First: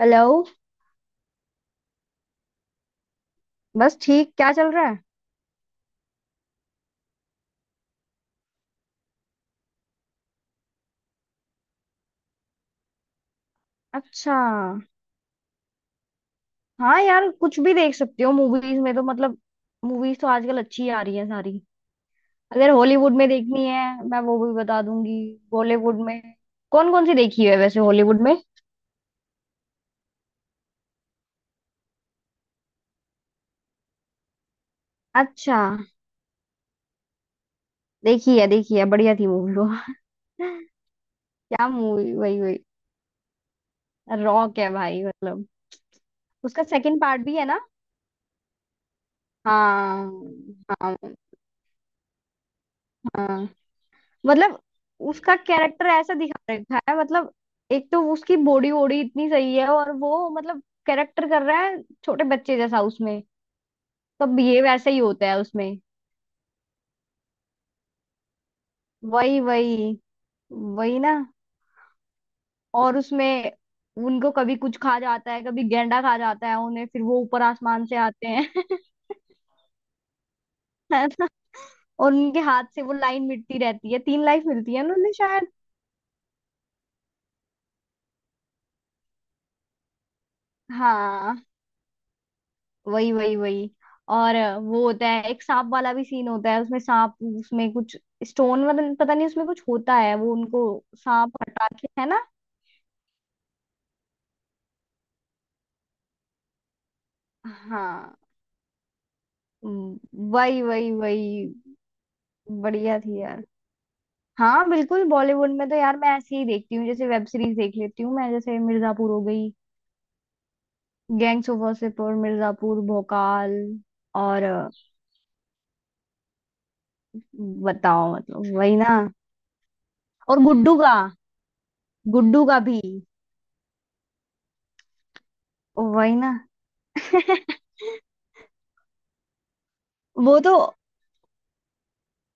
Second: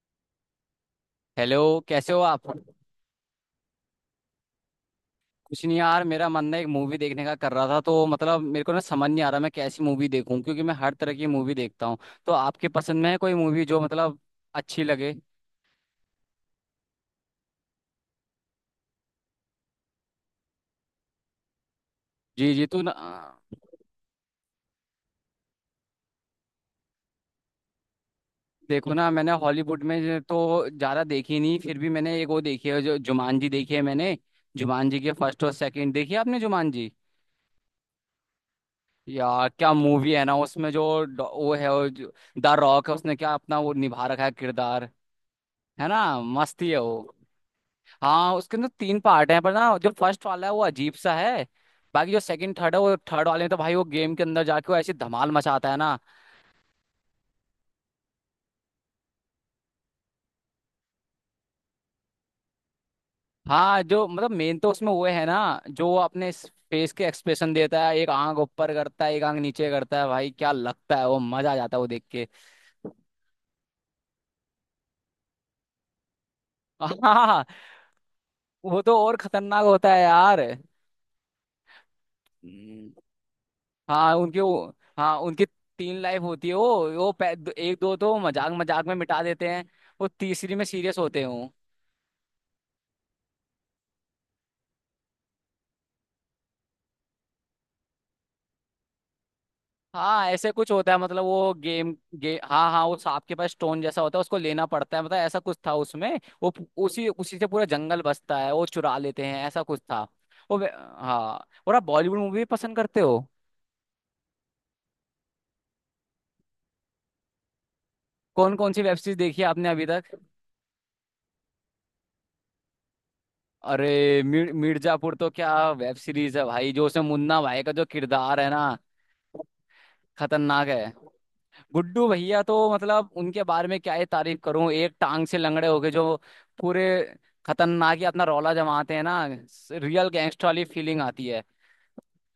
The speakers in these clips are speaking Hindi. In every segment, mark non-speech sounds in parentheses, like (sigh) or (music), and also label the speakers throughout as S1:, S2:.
S1: हेलो।
S2: हेलो। कैसे हो आप।
S1: बस ठीक। क्या चल रहा है?
S2: कुछ नहीं यार, मेरा मन ना एक मूवी देखने का कर रहा था तो मतलब मेरे को ना समझ नहीं आ रहा मैं कैसी मूवी देखूं, क्योंकि मैं हर तरह की मूवी देखता हूँ। तो आपके पसंद में है कोई मूवी जो मतलब
S1: अच्छा।
S2: अच्छी लगे।
S1: हाँ यार, कुछ भी देख सकती हो मूवीज में तो मतलब मूवीज तो आजकल अच्छी आ रही है सारी।
S2: जी जी
S1: अगर
S2: तो ना।
S1: हॉलीवुड में देखनी है मैं वो भी बता दूंगी, बॉलीवुड में। कौन कौन सी देखी है वैसे हॉलीवुड में?
S2: देखो ना, मैंने हॉलीवुड में तो ज़्यादा देखी नहीं, फिर भी मैंने एक वो देखी है, जो जुमानजी देखी है मैंने। जुमानजी के फर्स्ट और
S1: अच्छा,
S2: सेकंड देखी है आपने जुमानजी?
S1: देखी है देखी है, बढ़िया थी
S2: यार
S1: मूवी वो।
S2: क्या मूवी है ना,
S1: (laughs)
S2: उसमें जो वो
S1: क्या
S2: है वो
S1: मूवी, वही
S2: द
S1: वही।
S2: रॉक है, उसने क्या अपना वो निभा रखा है
S1: रॉक है
S2: किरदार।
S1: भाई मतलब।
S2: है ना,
S1: उसका
S2: मस्ती है
S1: सेकंड
S2: वो।
S1: पार्ट भी है ना।
S2: हाँ, उसके अंदर तीन पार्ट हैं, पर ना जो
S1: हाँ
S2: फर्स्ट वाला है वो अजीब
S1: हाँ
S2: सा है। बाकी जो सेकंड थर्ड है, वो थर्ड
S1: हाँ।
S2: वाले में तो भाई वो गेम के अंदर
S1: मतलब
S2: जाके वो ऐसी धमाल
S1: उसका
S2: मचाता है
S1: कैरेक्टर
S2: ना।
S1: ऐसा दिखा रखा है मतलब, एक तो उसकी बॉडी वॉडी इतनी सही है और वो मतलब कैरेक्टर कर रहा है छोटे बच्चे जैसा उसमें,
S2: हाँ, जो
S1: तो
S2: मतलब मेन
S1: बिहेव
S2: तो उसमें
S1: ऐसे ही
S2: वो है
S1: होता
S2: ना,
S1: है उसमें।
S2: जो वो अपने फेस के एक्सप्रेशन देता है, एक आंख ऊपर करता है, एक आंख
S1: वही
S2: नीचे
S1: वही।
S2: करता है, भाई क्या लगता
S1: वही
S2: है,
S1: ना।
S2: वो मजा आ जाता है वो देख के।
S1: और उसमें उनको कभी कुछ खा जाता है, कभी गेंडा खा जाता है उन्हें, फिर वो ऊपर
S2: हाँ,
S1: आसमान से आते हैं।
S2: वो तो और खतरनाक होता है यार।
S1: (laughs) है ना। और उनके हाथ से
S2: हम्म,
S1: वो लाइन मिटती रहती है,
S2: हाँ
S1: तीन
S2: उनके
S1: लाइफ
S2: वो।
S1: मिलती है ना उन्हें
S2: हाँ, उनकी
S1: शायद।
S2: तीन लाइफ होती है, एक दो तो मजाक मजाक में मिटा देते हैं। वो तीसरी में सीरियस होते
S1: हाँ
S2: हैं।
S1: वही वही वही। और वो होता है एक सांप वाला भी सीन होता है उसमें, सांप उसमें कुछ स्टोन, मतलब पता नहीं उसमें कुछ होता है
S2: हाँ,
S1: वो
S2: ऐसे
S1: उनको।
S2: कुछ होता है, मतलब
S1: सांप
S2: वो
S1: हटा के,
S2: गेम
S1: है ना।
S2: गे, हाँ हाँ, वो सांप के पास स्टोन जैसा होता है, उसको लेना पड़ता है, मतलब ऐसा कुछ था उसमें, वो उसी उसी से पूरा जंगल
S1: हाँ।
S2: बसता है, वो चुरा लेते हैं, ऐसा कुछ था।
S1: हम्म।
S2: वो
S1: वही वही
S2: हाँ,
S1: वही।
S2: और आप बॉलीवुड मूवी पसंद
S1: बढ़िया
S2: करते
S1: थी
S2: हो?
S1: यार। हाँ बिल्कुल, बॉलीवुड में तो यार मैं ऐसे ही देखती हूँ, जैसे वेब सीरीज देख लेती हूँ मैं,
S2: कौन
S1: जैसे
S2: कौन सी वेब
S1: मिर्जापुर
S2: सीरीज
S1: हो
S2: देखी है
S1: गई,
S2: आपने अभी तक?
S1: Gangs of Wasseypur, Mirzapur, Bhaukaal.
S2: अरे
S1: और
S2: मिर्जापुर तो क्या वेब सीरीज है भाई, जो उसमें मुन्ना भाई का जो
S1: बताओ
S2: किरदार है
S1: मतलब,
S2: ना,
S1: वही ना। और
S2: खतरनाक
S1: गुड्डू
S2: है।
S1: का।
S2: गुड्डू भैया
S1: गुड्डू
S2: तो
S1: का भी
S2: मतलब उनके बारे में क्या ही तारीफ करूं, एक टांग से लंगड़े हो गए जो,
S1: वही ना।
S2: पूरे खतरनाक ही अपना रौला जमाते हैं ना, रियल
S1: वो
S2: गैंगस्टर
S1: तो,
S2: वाली फीलिंग आती है।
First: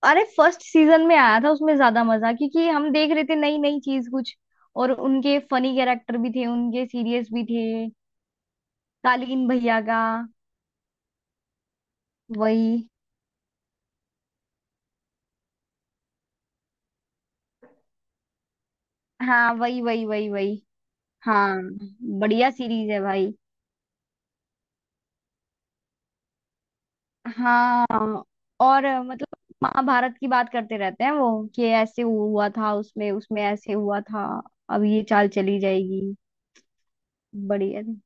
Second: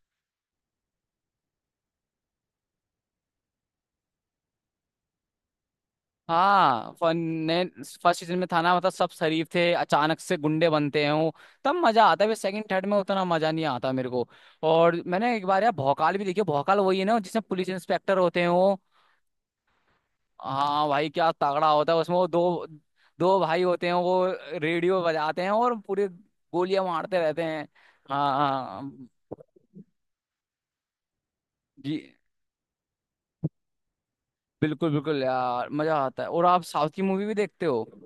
S1: अरे फर्स्ट सीजन में आया था उसमें ज्यादा मजा क्योंकि हम देख रहे थे नई नई चीज कुछ, और उनके फनी कैरेक्टर भी थे उनके
S2: हाँ फन
S1: सीरियस भी
S2: ने
S1: थे।
S2: फर्स्ट सीजन में था ना, मतलब सब
S1: कालीन
S2: शरीफ थे,
S1: भैया का।
S2: अचानक से गुंडे बनते हैं वो, तब मजा आता है। सेकंड
S1: वही।
S2: थर्ड में उतना मजा नहीं आता मेरे को। और मैंने एक बार यार भौकाल भी देखी। भौकाल वही है ना जिसमें पुलिस इंस्पेक्टर होते हैं वो?
S1: हाँ वही वही वही वही।
S2: हाँ भाई क्या
S1: हाँ
S2: तगड़ा होता है, उसमें वो
S1: बढ़िया
S2: दो,
S1: सीरीज है भाई।
S2: दो भाई होते हैं वो, रेडियो बजाते हैं और पूरे गोलियां मारते रहते हैं।
S1: हाँ
S2: हाँ
S1: और
S2: हाँ।
S1: मतलब, महाभारत की बात करते रहते हैं वो कि
S2: जी,
S1: ऐसे हुआ था उसमें, उसमें ऐसे हुआ था। अब
S2: बिल्कुल
S1: ये
S2: बिल्कुल
S1: चाल चली
S2: यार, मजा
S1: जाएगी।
S2: आता है। और आप साउथ की मूवी भी देखते
S1: बढ़िया
S2: हो?
S1: थी।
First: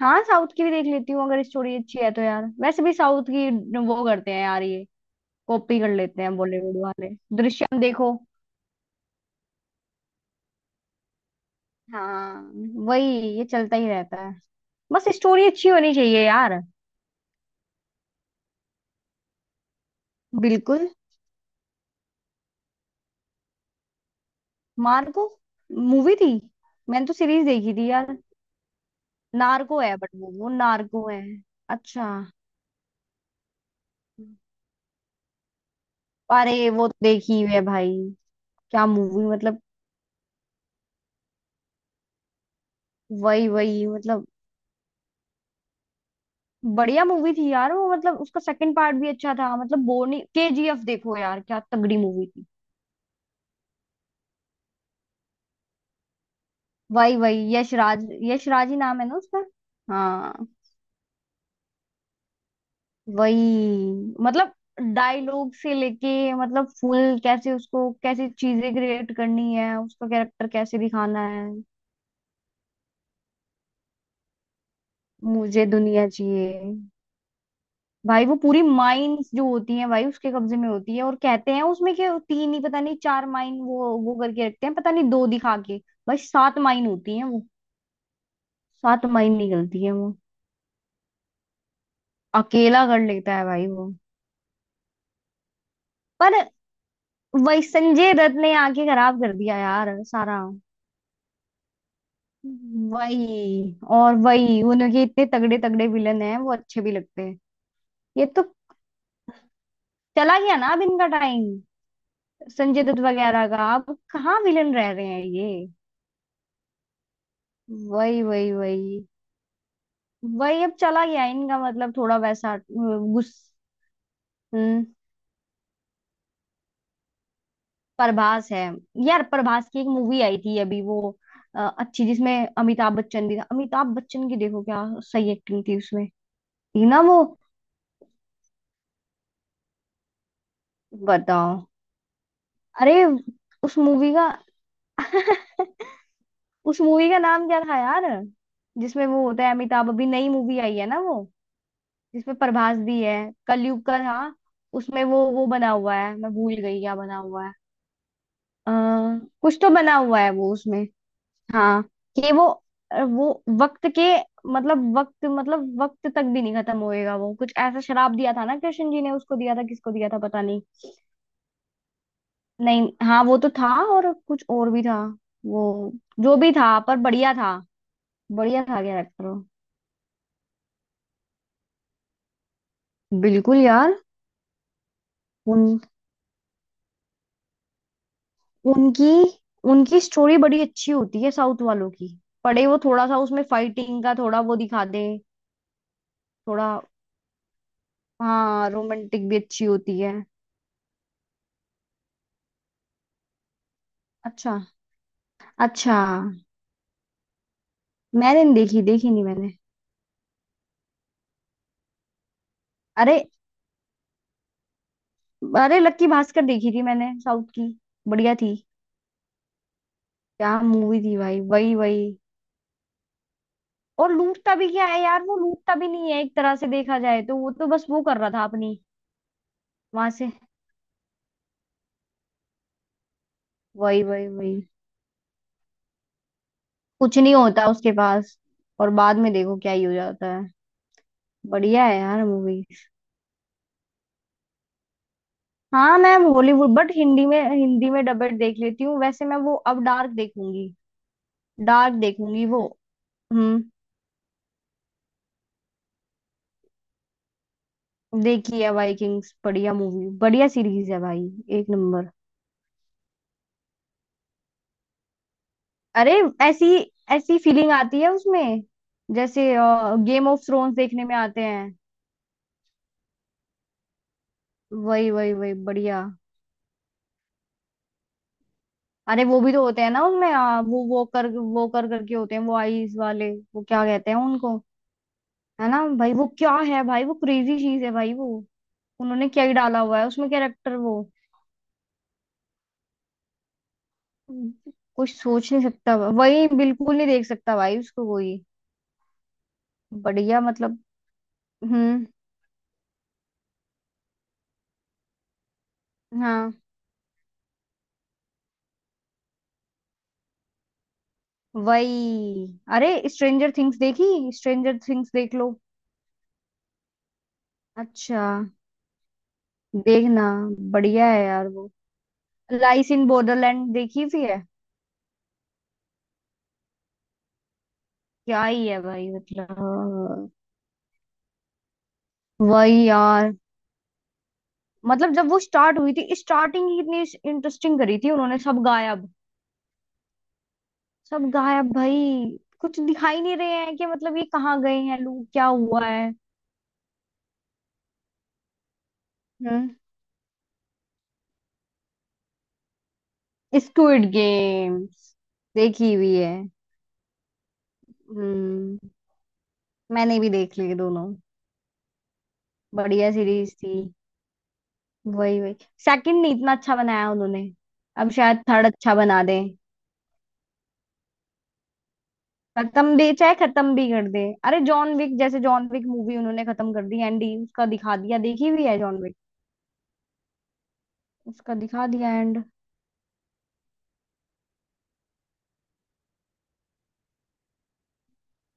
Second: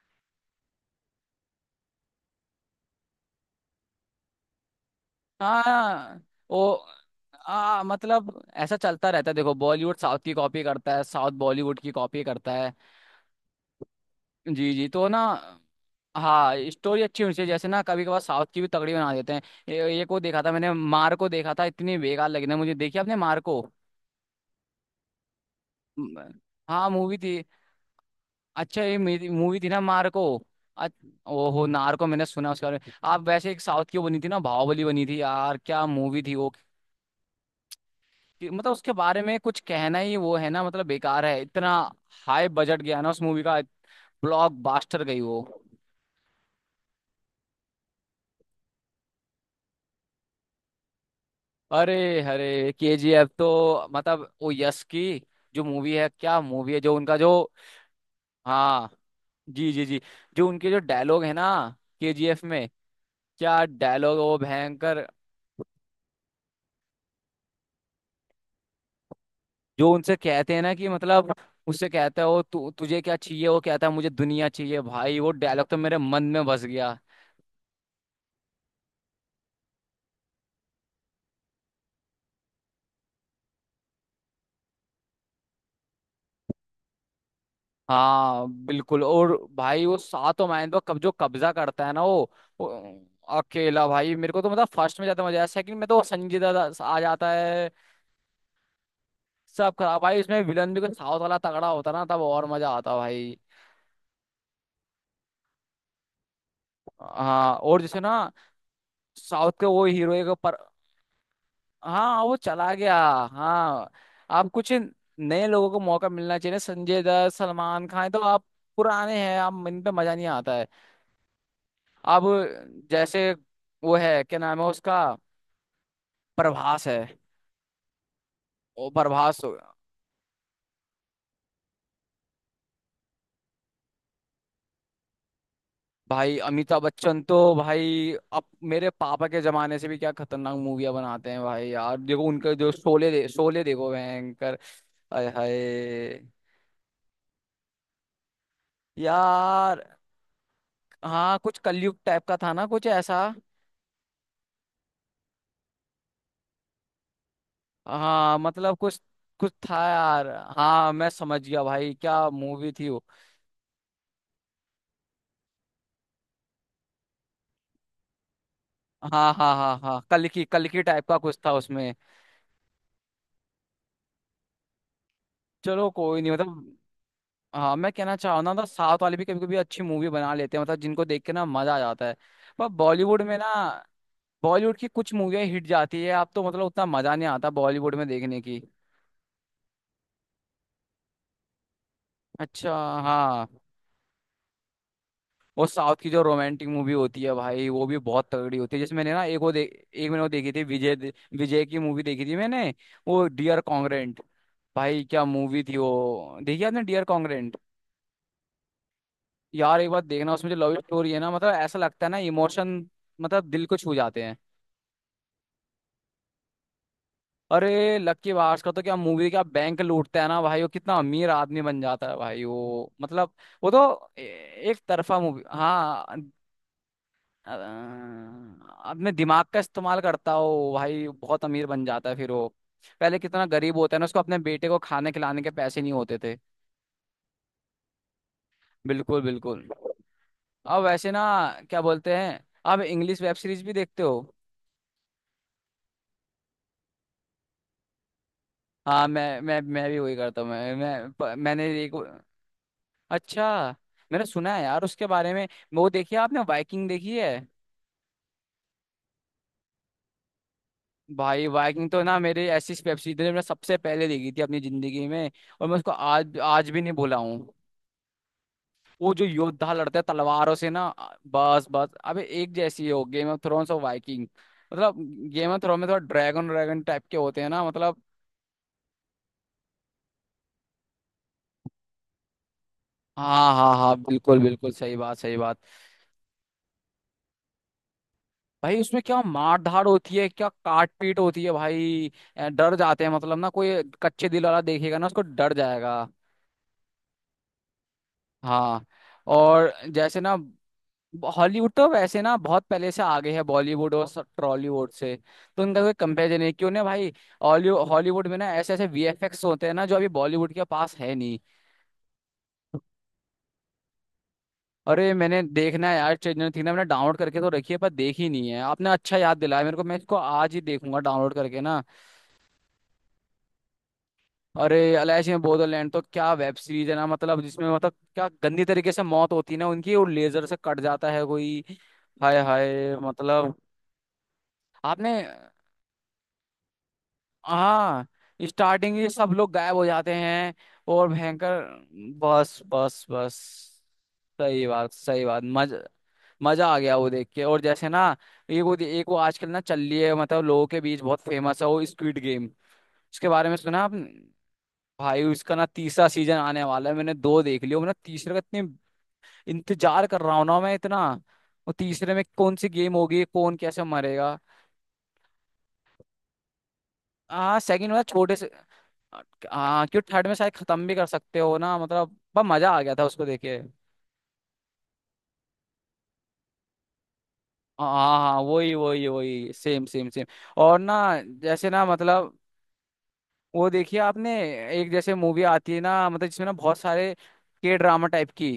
S1: हाँ साउथ की भी देख लेती हूँ अगर स्टोरी अच्छी है तो यार, वैसे भी साउथ की वो करते हैं यार, ये कॉपी कर
S2: हाँ।
S1: लेते हैं
S2: वो
S1: बॉलीवुड वाले। दृश्यम देखो।
S2: मतलब ऐसा चलता रहता है, देखो बॉलीवुड साउथ की कॉपी करता है, साउथ बॉलीवुड की कॉपी
S1: हाँ
S2: करता है।
S1: वही, ये चलता ही रहता है।
S2: जी जी तो
S1: बस
S2: ना।
S1: स्टोरी अच्छी होनी चाहिए यार।
S2: हाँ, स्टोरी अच्छी होनी चाहिए। जैसे ना कभी कभार साउथ की भी तगड़ी बना देते हैं। ये को देखा था मैंने,
S1: बिल्कुल।
S2: मार को देखा था, इतनी बेकार लगी ना मुझे। देखी आपने मार को?
S1: मार्को मूवी
S2: म-
S1: थी।
S2: हाँ
S1: मैंने तो
S2: मूवी थी।
S1: सीरीज देखी थी यार।
S2: अच्छा ये मूवी थी
S1: नार्को
S2: ना
S1: है बट
S2: मार्को?
S1: वो
S2: अ-
S1: नार्को है।
S2: ओ हो, नार्को,
S1: अच्छा।
S2: मैंने सुना उसके बारे में। आप वैसे एक साउथ की वो बनी थी ना बाहुबली बनी थी, यार क्या मूवी थी वो।
S1: अरे वो तो देखी हुई है भाई।
S2: मतलब
S1: क्या
S2: उसके बारे
S1: मूवी
S2: में कुछ
S1: मतलब।
S2: कहना ही वो है ना, मतलब बेकार है, इतना हाई बजट गया ना उस मूवी
S1: वही
S2: का,
S1: वही मतलब।
S2: ब्लॉक बास्टर गई वो।
S1: बढ़िया मूवी थी यार वो, मतलब उसका सेकंड पार्ट भी अच्छा था, मतलब बोर नहीं। केजीएफ देखो यार, क्या
S2: अरे
S1: तगड़ी मूवी थी।
S2: अरे, केजीएफ तो मतलब वो यश की जो मूवी है, क्या मूवी है, जो उनका
S1: वही
S2: जो।
S1: वही। यशराज, यशराज ही
S2: हाँ,
S1: नाम है ना उसका?
S2: जी जी जी।
S1: हाँ।
S2: जो उनके जो डायलॉग है ना केजीएफ में, क्या
S1: वही।
S2: डायलॉग, वो
S1: मतलब
S2: भयंकर।
S1: डायलॉग से लेके मतलब फुल, कैसे उसको कैसी चीजें क्रिएट करनी है,
S2: जो
S1: उसका
S2: उनसे
S1: कैरेक्टर
S2: कहते हैं ना
S1: कैसे
S2: कि
S1: दिखाना
S2: मतलब
S1: है।
S2: उससे कहता है वो तुझे क्या चाहिए, वो कहता है मुझे दुनिया चाहिए, भाई वो
S1: मुझे
S2: डायलॉग तो मेरे
S1: दुनिया
S2: मन में
S1: चाहिए।
S2: बस गया।
S1: भाई वो पूरी माइंस जो होती हैं भाई उसके कब्जे में होती है, और कहते हैं उसमें कि तीन ही पता नहीं, चार माइन, वो करके रखते हैं पता नहीं, दो दिखा के। भाई सात माइन होती हैं वो।
S2: हाँ बिल्कुल।
S1: सात
S2: और
S1: माइन
S2: भाई
S1: निकलती है
S2: वो
S1: वो,
S2: सातों मायन पर कब जो कब्जा करता है ना वो
S1: अकेला कर लेता है भाई
S2: अकेला,
S1: वो।
S2: भाई मेरे को तो मतलब फर्स्ट में ज्यादा मजा आया। सेकंड में तो वो
S1: पर
S2: संजय दत्त आ जाता
S1: वही
S2: है,
S1: संजय दत्त ने आके खराब कर दिया
S2: सब
S1: यार
S2: खराब। भाई
S1: सारा।
S2: उसमें विलन भी कोई साउथ वाला तगड़ा होता ना, तब और मजा आता भाई।
S1: वही। और वही उनके इतने तगड़े तगड़े विलन हैं, वो अच्छे भी लगते हैं।
S2: हाँ, और जैसे
S1: ये
S2: ना
S1: तो
S2: साउथ के वो हीरो।
S1: चला गया ना, अब इनका टाइम।
S2: हाँ, वो चला
S1: संजय
S2: गया।
S1: दत्त वगैरह का,
S2: हाँ,
S1: अब कहाँ
S2: आप कुछ
S1: विलन रह रहे हैं
S2: नए
S1: ये।
S2: लोगों को मौका मिलना चाहिए ना, संजय दत्त, सलमान खान, ये तो
S1: वही
S2: आप
S1: वही वही
S2: पुराने हैं, आप इन पे मजा नहीं आता
S1: वही।
S2: है।
S1: अब चला गया इनका, मतलब थोड़ा
S2: अब
S1: वैसा अ,
S2: जैसे
S1: गुस
S2: वो है क्या नाम है
S1: हम्म।
S2: उसका, प्रभास है।
S1: प्रभास है।
S2: ओ
S1: यार
S2: प्रभास हो
S1: प्रभास
S2: गया।
S1: की एक मूवी आई थी अभी वो अच्छी, जिसमें अमिताभ बच्चन भी था, अमिताभ बच्चन की देखो क्या सही एक्टिंग थी उसमें।
S2: भाई अमिताभ
S1: थी ना वो।
S2: बच्चन तो भाई अब मेरे पापा के जमाने से भी क्या खतरनाक मूवियां बनाते हैं
S1: बताओ।
S2: भाई। यार देखो उनके जो
S1: अरे
S2: शोले
S1: उस
S2: देखो,
S1: मूवी का,
S2: भयंकर। हाय हाय,
S1: उस मूवी का नाम क्या था यार जिसमें वो होता है
S2: यार।
S1: अमिताभ? अभी नई मूवी आई है ना वो,
S2: हाँ, कुछ कलयुग टाइप
S1: जिसमें
S2: का था ना,
S1: प्रभास
S2: कुछ
S1: भी है।
S2: ऐसा।
S1: कलयुग का था। उसमें वो बना हुआ है, मैं भूल गई क्या बना हुआ है।
S2: हाँ,
S1: अ,
S2: मतलब कुछ कुछ
S1: कुछ तो
S2: था
S1: बना हुआ
S2: यार।
S1: है वो उसमें।
S2: हाँ, मैं समझ गया
S1: हाँ,
S2: भाई क्या
S1: कि वो
S2: मूवी थी वो।
S1: वो वक्त के मतलब, वक्त मतलब वक्त तक भी नहीं खत्म होएगा, वो कुछ ऐसा शराब दिया था ना कृष्ण जी ने,
S2: हाँ
S1: उसको
S2: हाँ
S1: दिया था
S2: हाँ
S1: किसको
S2: हाँ,
S1: दिया था पता नहीं।
S2: कल की टाइप का कुछ था उसमें।
S1: नहीं हाँ वो तो था, और कुछ और भी था वो,
S2: चलो कोई नहीं
S1: जो भी
S2: मतलब।
S1: था पर बढ़िया था।
S2: हाँ, मैं कहना चाह रहा ना,
S1: बढ़िया
S2: मतलब
S1: था
S2: साउथ वाले भी
S1: कैरेक्टर।
S2: कभी कभी अच्छी मूवी बना लेते हैं, मतलब जिनको देख के ना मजा आ जाता है। पर बॉलीवुड में ना,
S1: बिल्कुल यार।
S2: बॉलीवुड की कुछ मूवियाँ हिट
S1: उन
S2: जाती है, अब तो मतलब उतना मजा नहीं आता बॉलीवुड में देखने की।
S1: उनकी उनकी स्टोरी बड़ी अच्छी होती है साउथ वालों की। पड़े
S2: अच्छा।
S1: वो थोड़ा सा उसमें,
S2: हाँ,
S1: फाइटिंग का थोड़ा वो दिखा दे।
S2: वो साउथ की जो रोमांटिक
S1: थोड़ा
S2: मूवी होती है भाई वो भी बहुत तगड़ी
S1: हाँ,
S2: होती है। जैसे मैंने ना
S1: रोमांटिक भी अच्छी होती
S2: एक
S1: है।
S2: मैंने वो देखी थी विजय की मूवी देखी थी मैंने, वो डियर कॉन्ग्रेंट।
S1: अच्छा
S2: भाई क्या मूवी थी
S1: अच्छा।
S2: वो, देखी आपने डियर कॉन्ग्रेंट?
S1: मैंने नहीं देखी, देखी नहीं मैंने।
S2: यार एक बार देखना, उसमें जो लव स्टोरी है ना, मतलब ऐसा लगता है ना इमोशन,
S1: अरे।
S2: मतलब दिल को छू जाते हैं।
S1: अरे लक्की भास्कर देखी थी मैंने साउथ की।
S2: अरे लक्की
S1: बढ़िया थी।
S2: भास्कर का तो क्या मूवी, क्या बैंक लूटता है ना
S1: क्या
S2: भाई, वो कितना
S1: मूवी थी
S2: अमीर
S1: भाई,
S2: आदमी
S1: वही
S2: बन
S1: वही।
S2: जाता है भाई वो, मतलब वो तो
S1: और लूटता भी
S2: एक
S1: क्या है
S2: तरफा
S1: यार, वो
S2: मूवी।
S1: लूटता भी नहीं
S2: हाँ,
S1: है एक तरह से देखा जाए तो, वो
S2: अ,
S1: तो बस वो कर रहा था अपनी।
S2: अपने दिमाग का इस्तेमाल
S1: वहां से।
S2: करता हो भाई, बहुत अमीर बन जाता है फिर वो। पहले कितना गरीब होता है
S1: वही
S2: ना, उसको
S1: वही
S2: अपने
S1: वही।
S2: बेटे को खाने खिलाने के पैसे नहीं होते थे।
S1: कुछ नहीं होता उसके पास, और बाद
S2: बिल्कुल
S1: में देखो
S2: बिल्कुल।
S1: क्या ही हो जाता है।
S2: अब वैसे ना क्या
S1: बढ़िया है
S2: बोलते
S1: यार
S2: हैं,
S1: मूवी।
S2: अब इंग्लिश वेब सीरीज भी देखते हो?
S1: हाँ मैम हॉलीवुड बट हिंदी में डबल देख लेती हूँ
S2: हाँ,
S1: वैसे मैं,
S2: मैं
S1: वो
S2: मैं
S1: अब
S2: मैं भी
S1: डार्क
S2: वही करता हूँ।
S1: देखूंगी।
S2: मैंने
S1: डार्क
S2: एक।
S1: देखूंगी वो। हम्म।
S2: अच्छा। मैंने सुना है यार उसके बारे में। वो देखी है आपने, वाइकिंग देखी है?
S1: देखी है वाइकिंग्स, बढ़िया मूवी, बढ़िया सीरीज है भाई।
S2: भाई
S1: एक
S2: वाइकिंग तो
S1: नंबर।
S2: ना मेरे ऐसी वेब सीरीज है, मैंने सबसे पहले देखी थी अपनी जिंदगी में, और मैं उसको
S1: अरे
S2: आज आज
S1: ऐसी,
S2: भी नहीं भूला
S1: ऐसी
S2: हूँ।
S1: फीलिंग आती है उसमें
S2: वो जो
S1: जैसे
S2: योद्धा लड़ते हैं
S1: गेम ऑफ
S2: तलवारों से
S1: थ्रोन्स
S2: ना,
S1: देखने में आते
S2: बस
S1: हैं।
S2: बस, अबे एक जैसी ही हो गेम ऑफ थ्रोन्स और वाइकिंग। मतलब
S1: वही वही
S2: गेम
S1: वही
S2: ऑफ थ्रोन में थोड़ा
S1: बढ़िया।
S2: ड्रैगन ड्रैगन टाइप के होते हैं ना, मतलब।
S1: अरे वो भी तो होते हैं ना उनमें वो कर करके होते हैं वो, आईज वाले।
S2: हाँ
S1: वो
S2: हाँ
S1: क्या
S2: हाँ,
S1: कहते हैं
S2: बिल्कुल
S1: उनको।
S2: बिल्कुल, सही बात सही बात।
S1: है ना भाई, वो क्या है भाई, वो क्रेजी चीज है भाई वो।
S2: भाई उसमें क्या
S1: उन्होंने क्या ही
S2: मार
S1: डाला
S2: धाड़
S1: हुआ है
S2: होती है,
S1: उसमें
S2: क्या
S1: कैरेक्टर
S2: काट
S1: वो।
S2: पीट होती है भाई, डर जाते हैं, मतलब ना कोई कच्चे दिल वाला देखेगा ना
S1: कुछ
S2: उसको
S1: सोच
S2: डर
S1: नहीं सकता,
S2: जाएगा।
S1: वही बिल्कुल नहीं देख सकता भाई उसको कोई।
S2: हाँ, और जैसे ना
S1: बढ़िया मतलब।
S2: हॉलीवुड तो
S1: हम्म।
S2: वैसे ना बहुत पहले से आगे है बॉलीवुड और टॉलीवुड से, तो उनका कोई कंपेरिजन नहीं,
S1: हाँ
S2: क्यों ना भाई। हॉलीवुड में ना ऐसे ऐसे वीएफएक्स होते हैं ना, जो अभी बॉलीवुड के पास है नहीं।
S1: वही। अरे स्ट्रेंजर थिंग्स देखी, स्ट्रेंजर थिंग्स
S2: अरे,
S1: देख
S2: मैंने
S1: लो।
S2: देखना है यार ट्रेलर, थी ना, मैंने डाउनलोड करके तो रखी है, पर
S1: अच्छा
S2: देखी नहीं है। आपने अच्छा याद दिलाया मेरे को, मैं इसको
S1: देखना,
S2: आज ही देखूंगा
S1: बढ़िया है
S2: डाउनलोड
S1: यार
S2: करके
S1: वो।
S2: ना।
S1: लाइस इन बॉर्डरलैंड देखी भी है।
S2: अरे अलाइश इन बोडोलैंड तो क्या वेब सीरीज है ना, मतलब जिसमें मतलब क्या
S1: क्या
S2: गंदी
S1: ही है
S2: तरीके से
S1: भाई
S2: मौत होती है
S1: मतलब।
S2: ना उनकी, और लेजर से कट जाता है कोई, हाय
S1: वही
S2: हाय,
S1: यार।
S2: मतलब। आपने।
S1: मतलब जब वो स्टार्ट हुई थी, स्टार्टिंग ही इतनी इंटरेस्टिंग करी
S2: हाँ,
S1: थी उन्होंने, सब
S2: स्टार्टिंग में
S1: गायब।
S2: सब लोग गायब हो जाते हैं और
S1: सब
S2: भयंकर।
S1: गायब भाई,
S2: बस
S1: कुछ
S2: बस
S1: दिखाई
S2: बस,
S1: नहीं रहे हैं कि मतलब ये कहाँ
S2: सही
S1: गए
S2: बात
S1: हैं
S2: सही
S1: लोग,
S2: बात।
S1: क्या
S2: मज
S1: हुआ है।
S2: मजा आ गया वो देख के। और जैसे ना एक वो आजकल ना
S1: हम्म।
S2: चल रही है, मतलब लोगों के बीच बहुत फेमस है, वो स्क्विड गेम। उसके बारे में सुना आपने?
S1: स्क्विड गेम्स
S2: भाई उसका ना
S1: देखी
S2: तीसरा
S1: हुई है।
S2: सीजन आने वाला है, मैंने दो देख लिया, मैंने तीसरे का इतने
S1: हम्म।
S2: इंतजार
S1: मैंने
S2: कर
S1: भी
S2: रहा हूँ
S1: देख
S2: ना मैं
S1: लिए दोनों,
S2: इतना। वो तीसरे में कौन सी गेम
S1: बढ़िया
S2: होगी,
S1: सीरीज
S2: कौन
S1: थी।
S2: कैसे मरेगा।
S1: वही वही। सेकंड नहीं इतना अच्छा बनाया उन्होंने,
S2: हाँ सेकंड वाला
S1: अब
S2: छोटे
S1: शायद
S2: से।
S1: थर्ड अच्छा बना दे।
S2: हाँ क्यों, थर्ड में शायद खत्म भी कर सकते हो ना मतलब। बस मजा आ गया
S1: खत्म
S2: था
S1: भी
S2: उसको
S1: चाहे,
S2: देखे।
S1: खत्म भी कर दे। अरे जॉन विक, जैसे जॉन विक मूवी उन्होंने खत्म कर दी एंड उसका
S2: हाँ
S1: दिखा
S2: हाँ
S1: दिया,
S2: हाँ,
S1: देखी हुई
S2: वही
S1: है जॉन
S2: वही
S1: विक?
S2: वही, सेम सेम सेम। और ना
S1: उसका
S2: जैसे ना
S1: दिखा दिया
S2: मतलब,
S1: एंड।
S2: वो देखिए आपने एक जैसे मूवी आती है ना, मतलब जिसमें ना बहुत सारे के ड्रामा टाइप की।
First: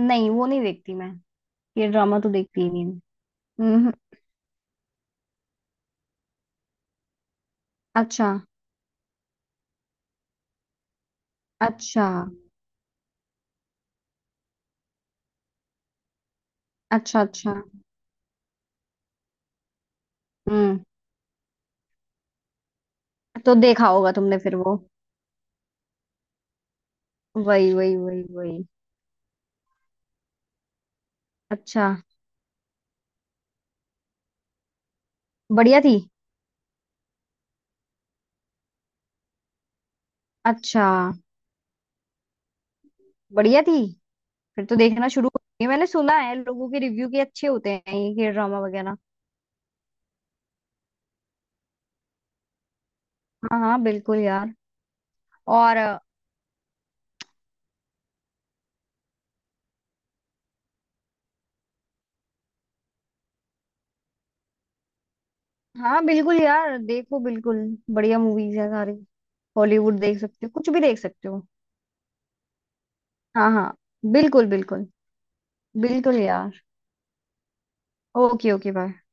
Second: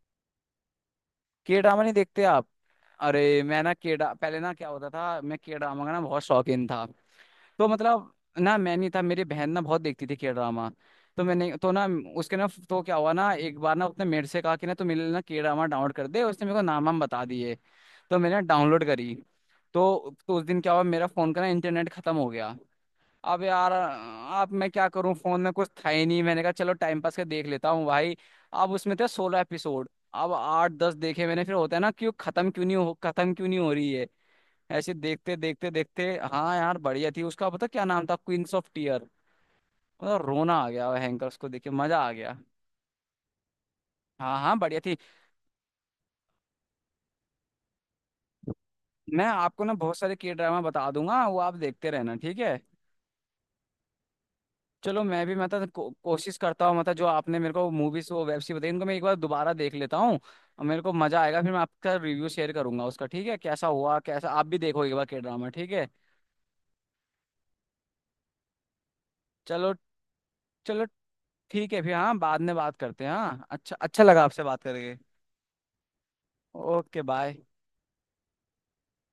S1: नहीं, वो नहीं देखती मैं।
S2: के ड्रामा
S1: ये
S2: नहीं
S1: ड्रामा
S2: देखते
S1: तो
S2: आप?
S1: देखती ही नहीं
S2: अरे मैं ना
S1: मैं। हम्म।
S2: के पहले ना क्या होता था, मैं के ड्रामा का ना बहुत शौकीन था, तो मतलब
S1: अच्छा
S2: ना मैं नहीं था, मेरी बहन ना बहुत देखती थी के ड्रामा, तो मैंने तो ना
S1: अच्छा।
S2: उसके ना, तो क्या हुआ ना, एक बार ना उसने मेरे से कहा कि ना तू मेरे लिए ना के ड्रामा डाउनलोड कर दे, उसने मेरे को नाम वाम
S1: अच्छा
S2: बता दिए,
S1: अच्छा।
S2: तो मैंने डाउनलोड करी। तो उस दिन क्या
S1: हम्म।
S2: हुआ, मेरा फोन का ना इंटरनेट खत्म हो गया। अब
S1: तो
S2: यार
S1: देखा होगा तुमने
S2: अब
S1: फिर
S2: मैं
S1: वो।
S2: क्या करूं, फोन में कुछ था ही नहीं, मैंने कहा चलो टाइम पास कर देख लेता
S1: वही
S2: हूँ
S1: वही
S2: भाई।
S1: वही वही।
S2: अब उसमें थे 16 एपिसोड। अब आठ दस देखे मैंने, फिर होता है
S1: अच्छा।
S2: ना, क्यों खत्म क्यों नहीं हो, खत्म क्यों नहीं हो रही है, ऐसे देखते देखते
S1: बढ़िया थी।
S2: देखते। हाँ यार बढ़िया थी, उसका पता क्या नाम था, क्वींस ऑफ टीयर। मतलब रोना आ
S1: अच्छा,
S2: गया, हैंकर्स को देख के मजा आ गया।
S1: बढ़िया थी।
S2: हाँ हाँ,
S1: फिर तो
S2: बढ़िया थी।
S1: देखना शुरू। ये मैंने सुना है लोगों के रिव्यू के अच्छे होते हैं ये के ड्रामा वगैरह।
S2: मैं आपको ना बहुत सारे के ड्रामा बता दूंगा, वो आप देखते रहना ठीक है।
S1: हाँ हाँ बिल्कुल यार।
S2: चलो मैं भी मतलब
S1: और
S2: कोशिश करता हूँ मतलब, जो आपने मेरे को मूवीज वो वेब सीरीज बताई, इनको मैं एक बार दोबारा देख लेता हूँ, और मेरे को मजा आएगा, फिर मैं आपका रिव्यू शेयर करूंगा उसका, ठीक है, कैसा हुआ कैसा। आप भी देखो एक बार के ड्रामा, ठीक है।
S1: हाँ बिल्कुल यार, देखो बिल्कुल। बढ़िया मूवीज है सारी।
S2: चलो
S1: हॉलीवुड देख सकते हो, कुछ भी
S2: चलो,
S1: देख सकते हो।
S2: ठीक है फिर। हाँ बाद में बात करते हैं। हाँ,
S1: हाँ हाँ
S2: अच्छा, अच्छा लगा आपसे
S1: बिल्कुल
S2: बात
S1: बिल्कुल,
S2: करके।
S1: बिल्कुल यार।
S2: Okay bye.
S1: Okay, okay bye.